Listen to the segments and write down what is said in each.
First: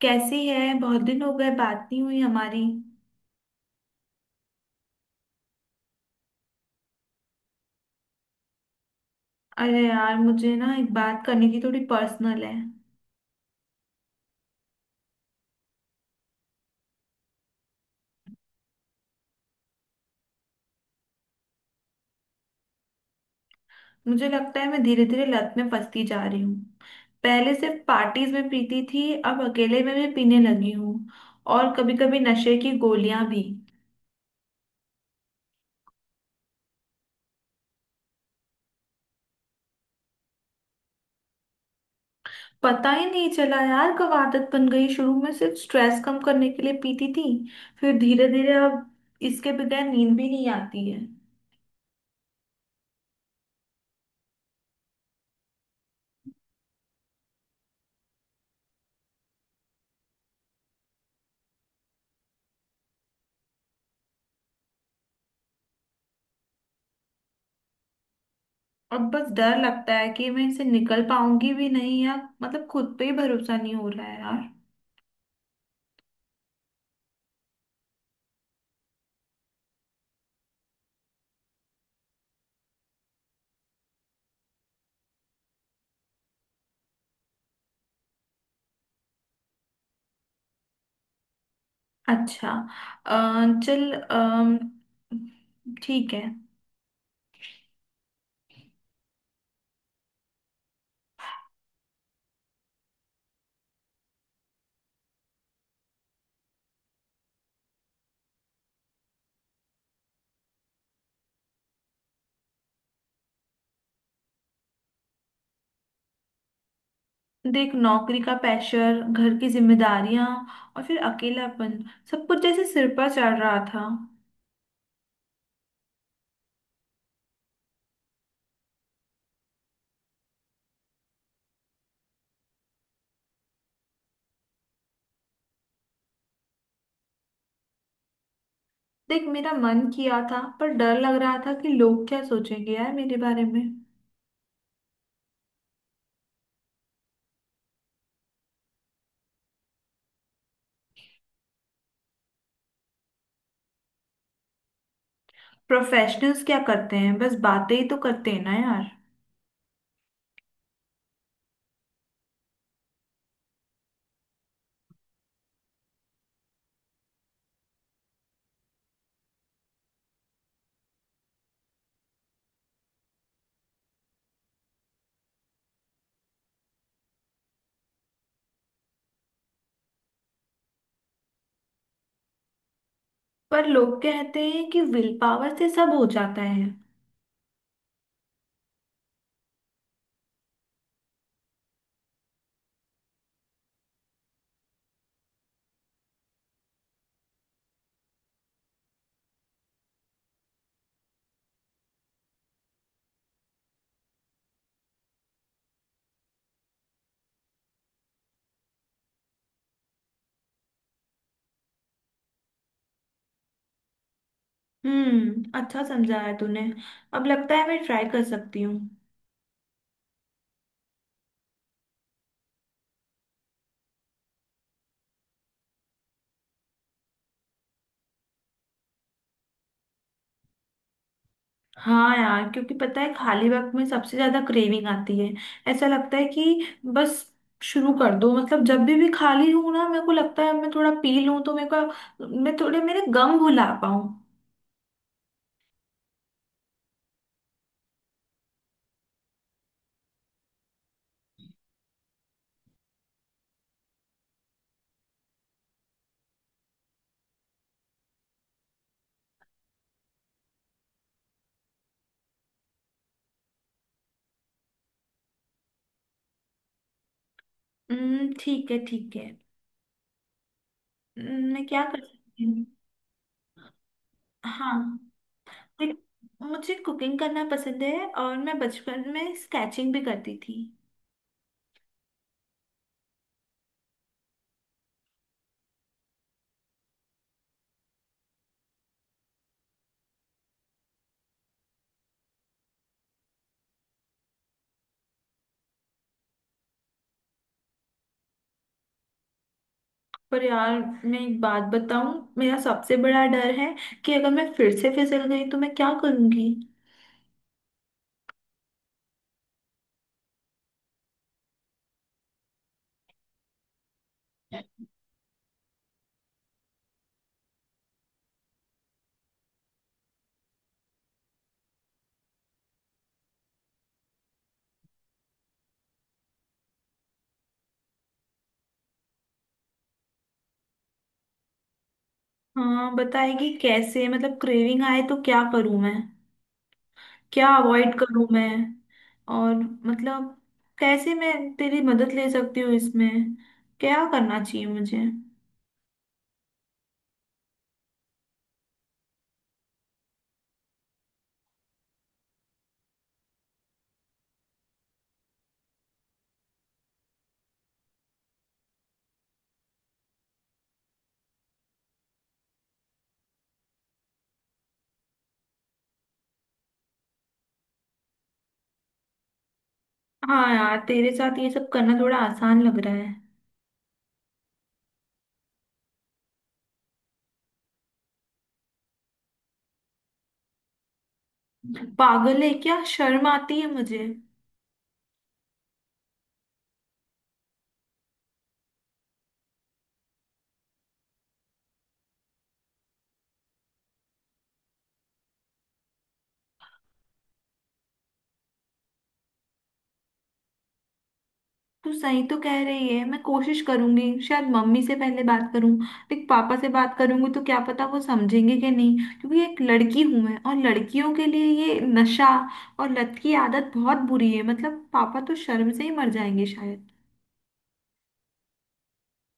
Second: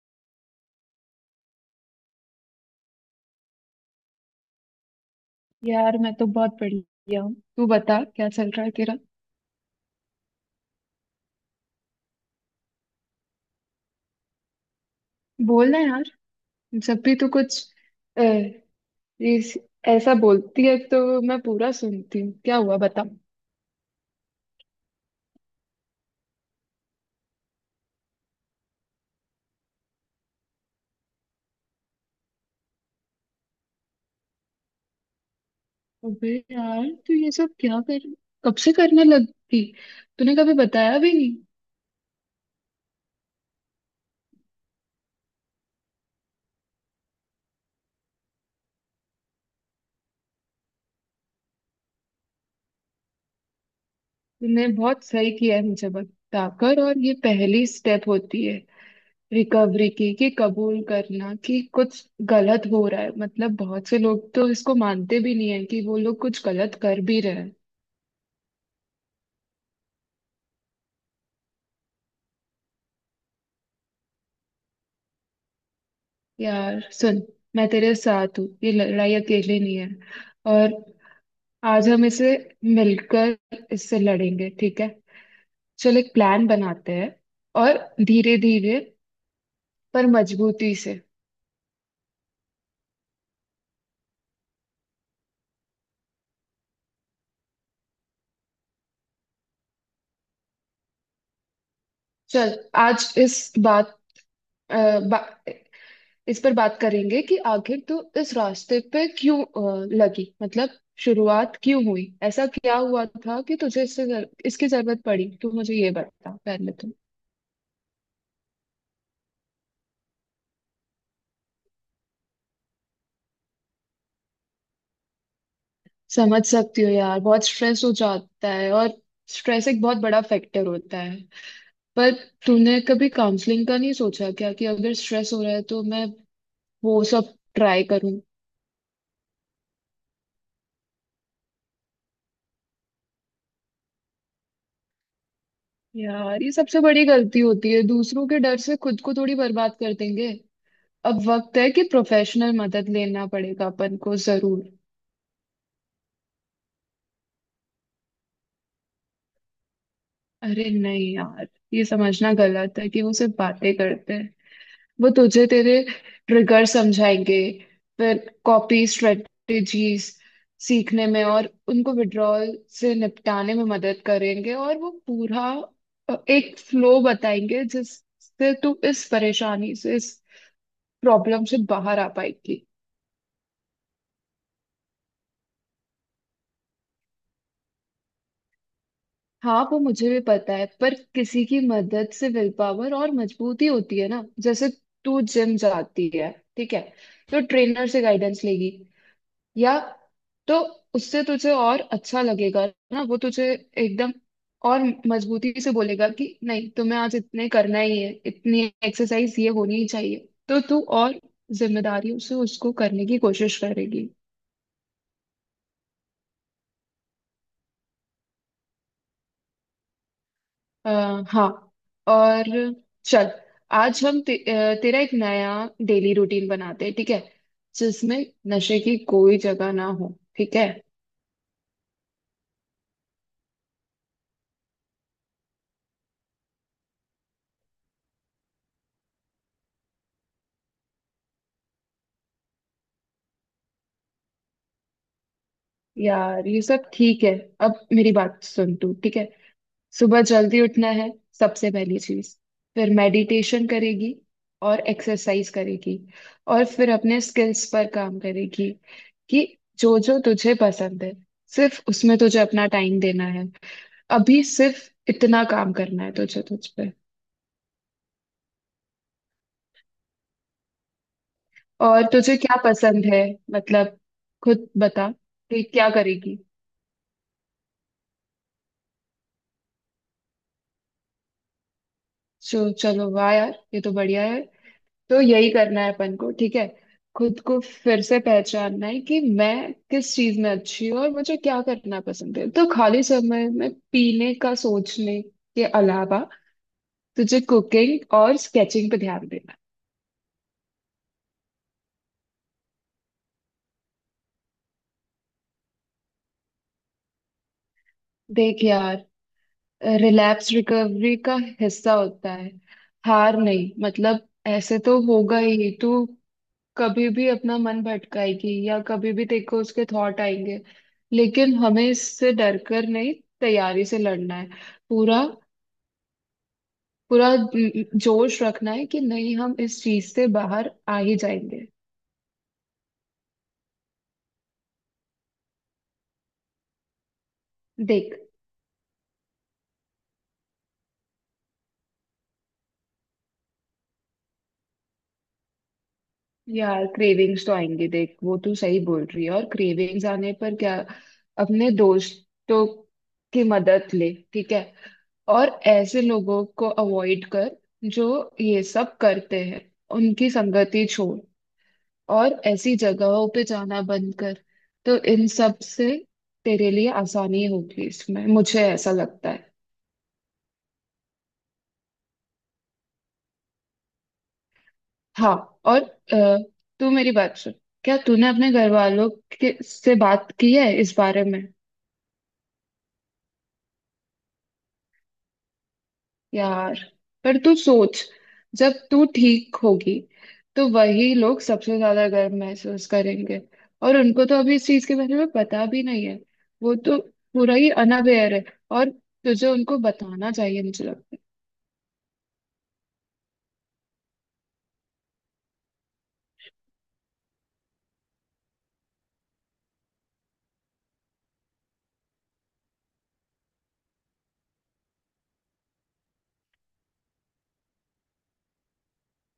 कैसी है? बहुत दिन हो गए, बात नहीं हुई हमारी। यार मैं तो बहुत बढ़िया हूँ। तू बता क्या चल रहा है तेरा। अरे यार, मुझे ना एक बात करनी थी, थोड़ी पर्सनल है। बोलना यार। जब भी तू कुछ अ, इस- ऐसा बोलती है तो मैं पूरा सुनती हूँ, क्या हुआ बता। मुझे लगता है मैं धीरे धीरे लत में फंसती जा रही हूँ। पहले सिर्फ पार्टीज में पीती थी, अब अकेले में भी पीने लगी हूँ। और कभी कभी नशे की गोलियां भी। अबे यार, तू ये सब क्या कर, कब से करने लगी, तूने कभी बताया भी नहीं। पता ही नहीं चला यार कब आदत बन गई। शुरू में सिर्फ स्ट्रेस कम करने के लिए पीती थी, फिर धीरे धीरे अब इसके बगैर नींद भी नहीं आती है। तूने बहुत सही किया है मुझे बताकर, और ये पहली स्टेप होती है रिकवरी की, कि कबूल करना कि कुछ गलत हो रहा है। मतलब बहुत से लोग तो इसको मानते भी नहीं है कि वो लोग कुछ गलत कर भी रहे हैं। और बस डर लगता है कि मैं इसे निकल पाऊंगी भी नहीं यार। मतलब खुद पे ही भरोसा नहीं हो रहा है यार। यार सुन, मैं तेरे साथ हूँ, ये लड़ाई अकेले नहीं है। और आज हम इसे मिलकर इससे लड़ेंगे, ठीक है। चल एक प्लान बनाते हैं, और धीरे धीरे पर मजबूती से। अच्छा। चल ठीक है। चल, आज इस बात अ, बा, इस पर बात करेंगे कि आखिर तू इस रास्ते पे क्यों लगी। मतलब शुरुआत क्यों हुई, ऐसा क्या हुआ था कि तुझे इससे इसकी जरूरत पड़ी। तू मुझे ये बता पहले तो। देख, नौकरी का प्रेशर, घर की जिम्मेदारियां, और फिर अकेलापन। सब कुछ जैसे सिर पर चढ़ रहा था। समझ सकती हो यार, बहुत स्ट्रेस हो जाता है, और स्ट्रेस एक बहुत बड़ा फैक्टर होता है। पर तूने कभी काउंसलिंग का नहीं सोचा क्या, कि अगर स्ट्रेस हो रहा है तो मैं वो सब ट्राई करूं। देख, मेरा मन किया था पर डर लग रहा था कि लोग क्या सोचेंगे यार मेरे बारे में। यार, ये सबसे बड़ी गलती होती है, दूसरों के डर से खुद को थोड़ी बर्बाद कर देंगे। अब वक्त है कि प्रोफेशनल मदद लेना पड़ेगा अपन को जरूर। प्रोफेशनल्स क्या करते हैं, बस बातें ही तो करते हैं ना यार। अरे नहीं यार, ये समझना गलत है कि वो सिर्फ बातें करते हैं। वो तुझे तेरे ट्रिगर समझाएंगे, फिर कॉपी स्ट्रेटेजीज सीखने में और उनको विड्रॉल से निपटाने में मदद करेंगे। और वो पूरा एक फ्लो बताएंगे जिससे तू इस परेशानी से, इस प्रॉब्लम से बाहर आ पाएगी। पर लोग कहते हैं कि विल पावर से सब हो जाता है। हाँ, वो मुझे भी पता है, पर किसी की मदद से विल पावर और मजबूती होती है ना। जैसे तू जिम जाती है, ठीक है, तो ट्रेनर से गाइडेंस लेगी, या तो उससे तुझे और अच्छा लगेगा ना। वो तुझे एकदम और मजबूती से बोलेगा कि नहीं, तुम्हें आज इतने करना ही है, इतनी एक्सरसाइज ये होनी ही चाहिए। तो तू और जिम्मेदारियों से उसको करने की कोशिश करेगी। हम्म, अच्छा समझाया है तूने। अब लगता है मैं ट्राई कर सकती हूँ। हाँ। और चल, आज हम तेरा एक नया डेली रूटीन बनाते हैं, ठीक है, जिसमें नशे की कोई जगह ना हो, ठीक है। हाँ यार, क्योंकि पता है खाली वक्त में सबसे ज्यादा क्रेविंग आती है। ऐसा लगता है कि बस शुरू कर दो। मतलब जब भी खाली हूँ ना, मेरे को लगता है मैं थोड़ा पी लूँ तो मेरे को, मैं थोड़े मेरे गम भुला पाऊँ। यार ये सब ठीक है। अब मेरी बात सुन तू, ठीक है। सुबह जल्दी उठना है, सबसे पहली चीज। फिर मेडिटेशन करेगी और एक्सरसाइज करेगी। और फिर अपने स्किल्स पर काम करेगी, कि जो जो तुझे पसंद है सिर्फ उसमें तुझे अपना टाइम देना है। अभी सिर्फ इतना काम करना है तुझे, तुझ पे। हम्म, ठीक है, ठीक है। मैं क्या कर और तुझे सकती क्या हूँ? पसंद है, मतलब खुद हाँ। बता कि क्या देख, करेगी। मुझे कुकिंग करना पसंद है, और मैं बचपन में स्केचिंग भी करती थी। सो चलो, वाह यार ये तो बढ़िया है। तो यही करना है अपन को, ठीक है। खुद को फिर से पहचानना है कि मैं किस चीज में अच्छी हूँ और मुझे क्या करना पसंद है। तो खाली समय में पीने का सोचने के अलावा तुझे कुकिंग और स्केचिंग पे ध्यान देना है। पर यार, मैं एक बात बताऊं, मेरा सबसे बड़ा डर है कि अगर मैं फिर से फिसल गई तो मैं क्या करूंगी। देख यार, रिलैप्स रिकवरी का हिस्सा होता है, हार नहीं। मतलब ऐसे तो होगा ही, तू कभी भी अपना मन भटकाएगी, या कभी भी देखो उसके थॉट आएंगे, लेकिन हमें इससे डर कर नहीं, तैयारी से लड़ना है। पूरा पूरा जोश रखना है कि नहीं, हम इस चीज से बाहर आ ही जाएंगे। हाँ, बताएगी कैसे? मतलब क्रेविंग आए तो क्या करूं मैं, क्या अवॉइड देख करूं मैं? और मतलब कैसे मैं तेरी मदद ले सकती हूँ इसमें, क्या करना चाहिए मुझे? यार, क्रेविंग्स तो आएंगे, देख, वो तू सही बोल रही है। और क्रेविंग्स आने पर क्या, अपने दोस्तों की मदद ले, ठीक है। और ऐसे लोगों को अवॉइड कर जो ये सब करते हैं, उनकी संगति छोड़, और ऐसी जगहों पे जाना बंद कर। तो इन सब से तेरे लिए आसानी होगी इसमें, मुझे ऐसा लगता है। हाँ यार, तेरे साथ ये सब करना थोड़ा आसान लग रहा है। हाँ। और अ, तू मेरी बात सुन, क्या तूने अपने घर वालों के से बात की है इस बारे में। पागल है क्या, शर्म आती है मुझे। यार, पर तू सोच, जब तू ठीक होगी तो वही लोग सबसे ज्यादा गर्व महसूस करेंगे। और उनको तो अभी इस चीज के बारे में पता भी नहीं है, वो तो पूरा ही अनअवेयर है। और तुझे उनको बताना चाहिए, मुझे लगता तू सही तो कह रही है, मैं कोशिश करूंगी। शायद मम्मी से पहले बात करूं। देख, पापा से बात करूंगी तो क्या पता वो समझेंगे कि नहीं, क्योंकि एक लड़की हूं मैं, और लड़कियों के लिए ये नशा और लत की आदत बहुत बुरी है। मतलब पापा तो शर्म से ही मर जाएंगे शायद।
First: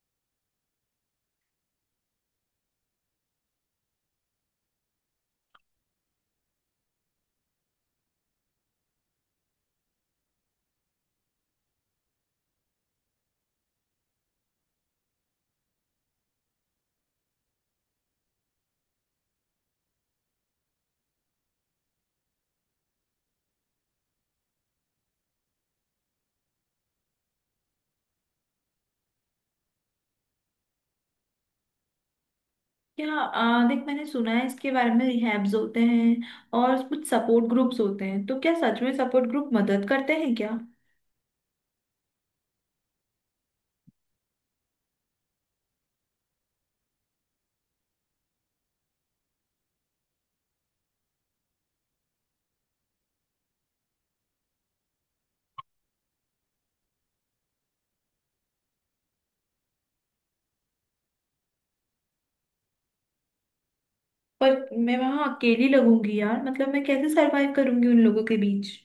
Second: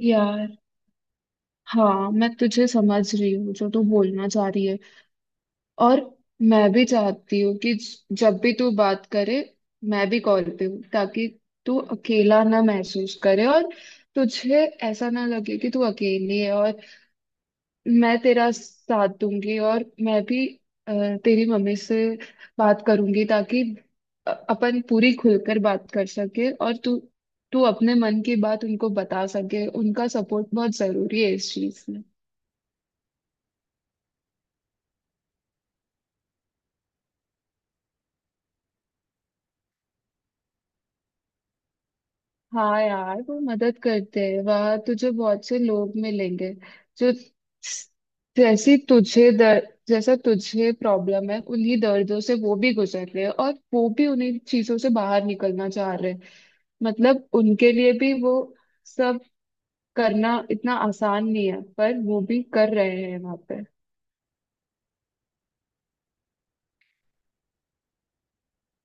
है यार। हाँ, मैं तुझे समझ रही हूँ, जो तू बोलना चाह रही है। और मैं भी चाहती हूँ कि जब भी तू बात करे, मैं भी कॉल पे हूँ, ताकि तू अकेला ना महसूस करे, और तुझे ऐसा ना लगे कि तू अकेली है। और मैं तेरा साथ दूंगी, और मैं भी अ, तेरी मम्मी से बात करूंगी, ताकि अपन पूरी खुलकर बात कर सके, और तू तू अपने मन की बात उनको बता सके। उनका सपोर्ट बहुत जरूरी है इस चीज में। क्या देख, मैंने सुना है इसके बारे में रिहैब्स होते हैं और कुछ सपोर्ट ग्रुप्स होते हैं। तो क्या सच में सपोर्ट ग्रुप मदद करते हैं क्या? हाँ यार, वो मदद करते हैं, वहां तुझे बहुत से लोग मिलेंगे जो, जैसी तुझे दर्द, जैसा तुझे प्रॉब्लम है, उन्हीं दर्दों से वो भी गुजर रहे हैं, और वो भी उन्हीं चीजों से बाहर निकलना चाह रहे हैं। मतलब उनके लिए भी वो सब करना इतना आसान नहीं है, पर वो भी कर रहे हैं वहां पे। पर मैं वहां अकेली लगूंगी यार। मतलब मैं कैसे सरवाइव करूंगी उन लोगों के बीच?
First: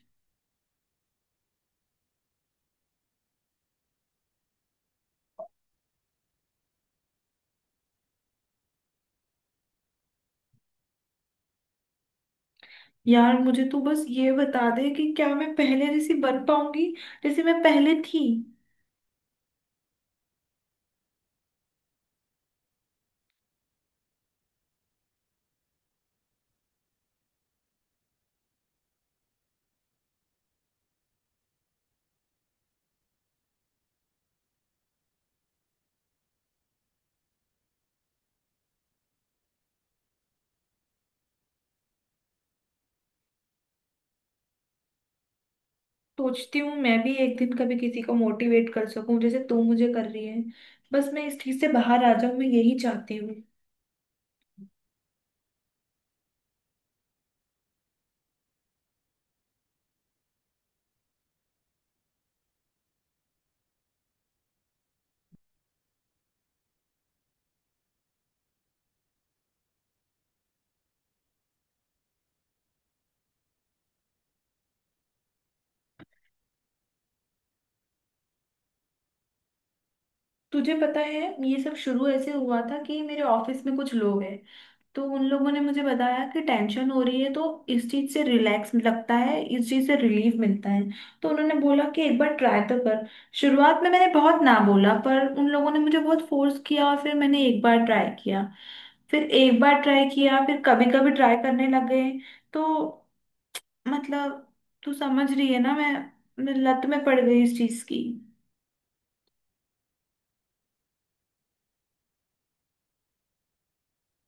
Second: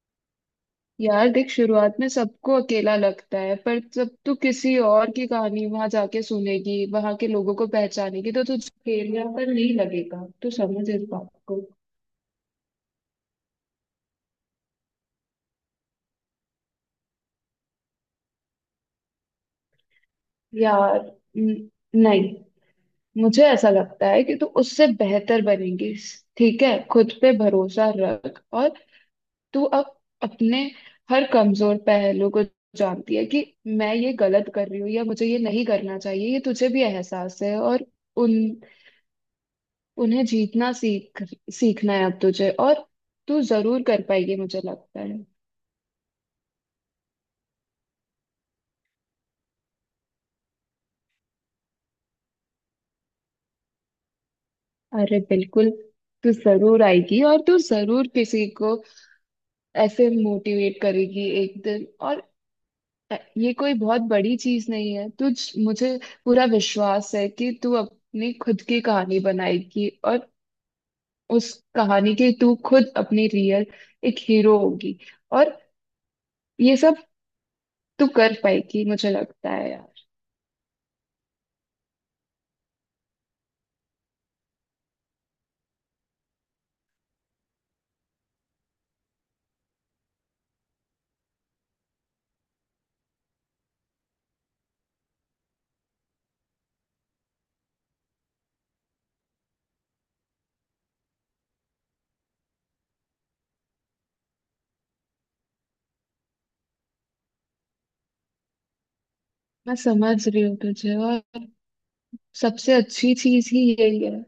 यार देख, शुरुआत में सबको अकेला लगता है, पर जब तू किसी और की कहानी वहां जाके सुनेगी, वहां के लोगों को पहचानेगी, तो तुझे अकेलापन नहीं लगेगा। तू समझ इस बात को। यार मुझे तो बस ये बता दे कि क्या मैं पहले जैसी बन पाऊंगी, जैसे मैं पहले थी। यार, न- नहीं, मुझे ऐसा लगता है कि तू उससे बेहतर बनेगी। ठीक है, खुद पे भरोसा रख। और तू अब अपने हर कमजोर पहलू को जानती है, कि मैं ये गलत कर रही हूँ या मुझे ये नहीं करना चाहिए, ये तुझे भी एहसास है। और उन उन्हें जीतना सीखना है अब तुझे। और तू जरूर कर पाएगी, मुझे लगता है। सोचती हूँ मैं भी एक दिन कभी किसी को मोटिवेट कर सकूं, जैसे तू मुझे कर रही है। बस मैं इस चीज से बाहर आ जाऊं, मैं यही चाहती हूँ। अरे बिल्कुल, तू जरूर आएगी, और तू जरूर किसी को ऐसे मोटिवेट करेगी एक दिन। और ये कोई बहुत बड़ी चीज नहीं है तुझ मुझे पूरा विश्वास है कि तू अपनी खुद की कहानी बनाएगी, और उस कहानी की तू खुद, अपनी रियल एक हीरो होगी। और ये सब तू कर पाएगी, मुझे लगता है यार। तुझे पता है, ये सब शुरू ऐसे हुआ था कि मेरे ऑफिस में कुछ लोग हैं, तो उन लोगों ने मुझे बताया कि टेंशन हो रही है तो इस चीज से रिलैक्स लगता है, इस चीज से रिलीफ मिलता है। तो उन्होंने बोला कि एक बार ट्राई तो कर। शुरुआत में मैंने बहुत ना बोला, पर उन लोगों ने मुझे बहुत फोर्स किया और फिर मैंने एक बार ट्राई किया, फिर एक बार ट्राई किया, फिर कभी कभी ट्राई करने लग गए। तो, मतलब, तू समझ रही है ना, मैं लत में पड़ गई इस चीज की। मैं समझ रही हूँ तुझे। और सबसे अच्छी चीज ही यही है,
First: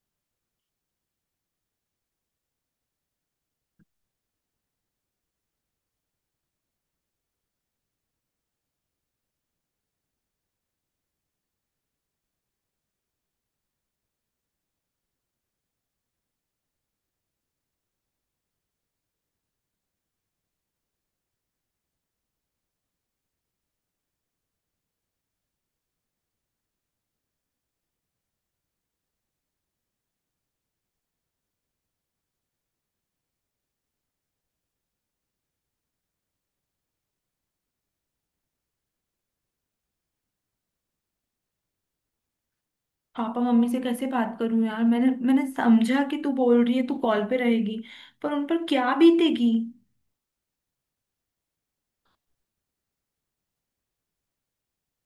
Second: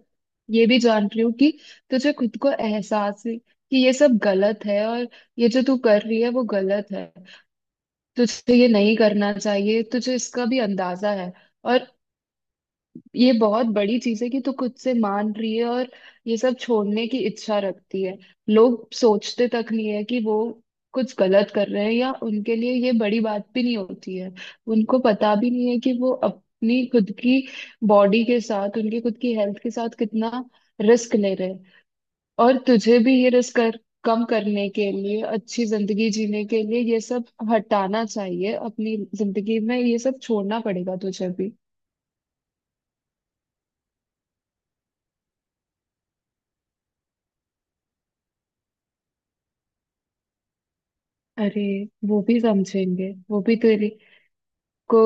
ये भी जान रही हूँ कि तुझे खुद को एहसास है कि ये सब गलत है, और ये जो तू कर रही है वो गलत है, तुझे ये नहीं करना चाहिए, तुझे इसका भी अंदाजा है। और ये बहुत बड़ी चीज है कि तू खुद से मान रही है, और ये सब छोड़ने की इच्छा रखती है। लोग सोचते तक नहीं है कि वो कुछ गलत कर रहे हैं, या उनके लिए ये बड़ी बात भी नहीं होती है। उनको पता भी नहीं है कि वो अपनी खुद की बॉडी के साथ, उनकी खुद की हेल्थ के साथ कितना रिस्क ले रहे हैं। और तुझे भी ये रिस्क कर कम करने के लिए, अच्छी जिंदगी जीने के लिए ये सब हटाना चाहिए। अपनी जिंदगी में ये सब छोड़ना पड़ेगा तुझे भी। पापा मम्मी से कैसे बात करूं यार? मैंने मैंने समझा कि तू बोल रही है तू कॉल पे रहेगी, पर उन पर क्या बीतेगी? अरे, वो भी समझेंगे, वो भी तेरी को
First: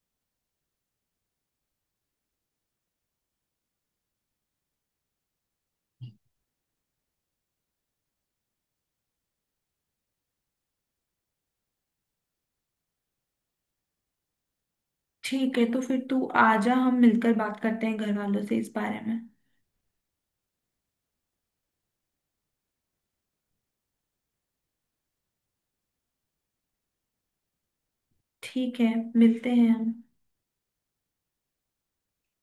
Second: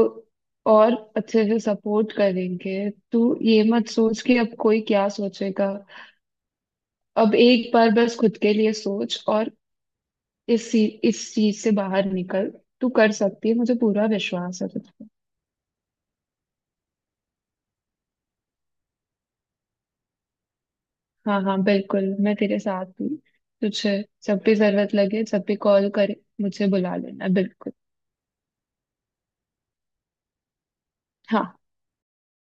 और अच्छे से सपोर्ट करेंगे। तू ये मत सोच कि अब कोई क्या सोचेगा। अब एक बार बस खुद के लिए सोच, और इस इस चीज से बाहर निकल। तू कर सकती है, मुझे पूरा विश्वास है तुझ पे। ठीक है, तो फिर तू आजा, हम मिलकर बात करते हैं घर वालों से इस बारे में। हाँ हाँ बिल्कुल, मैं तेरे साथ हूँ। तुझे जब भी जरूरत लगे, जब भी कॉल करे, मुझे बुला लेना बिल्कुल। ठीक है, मिलते हैं हम। हाँ।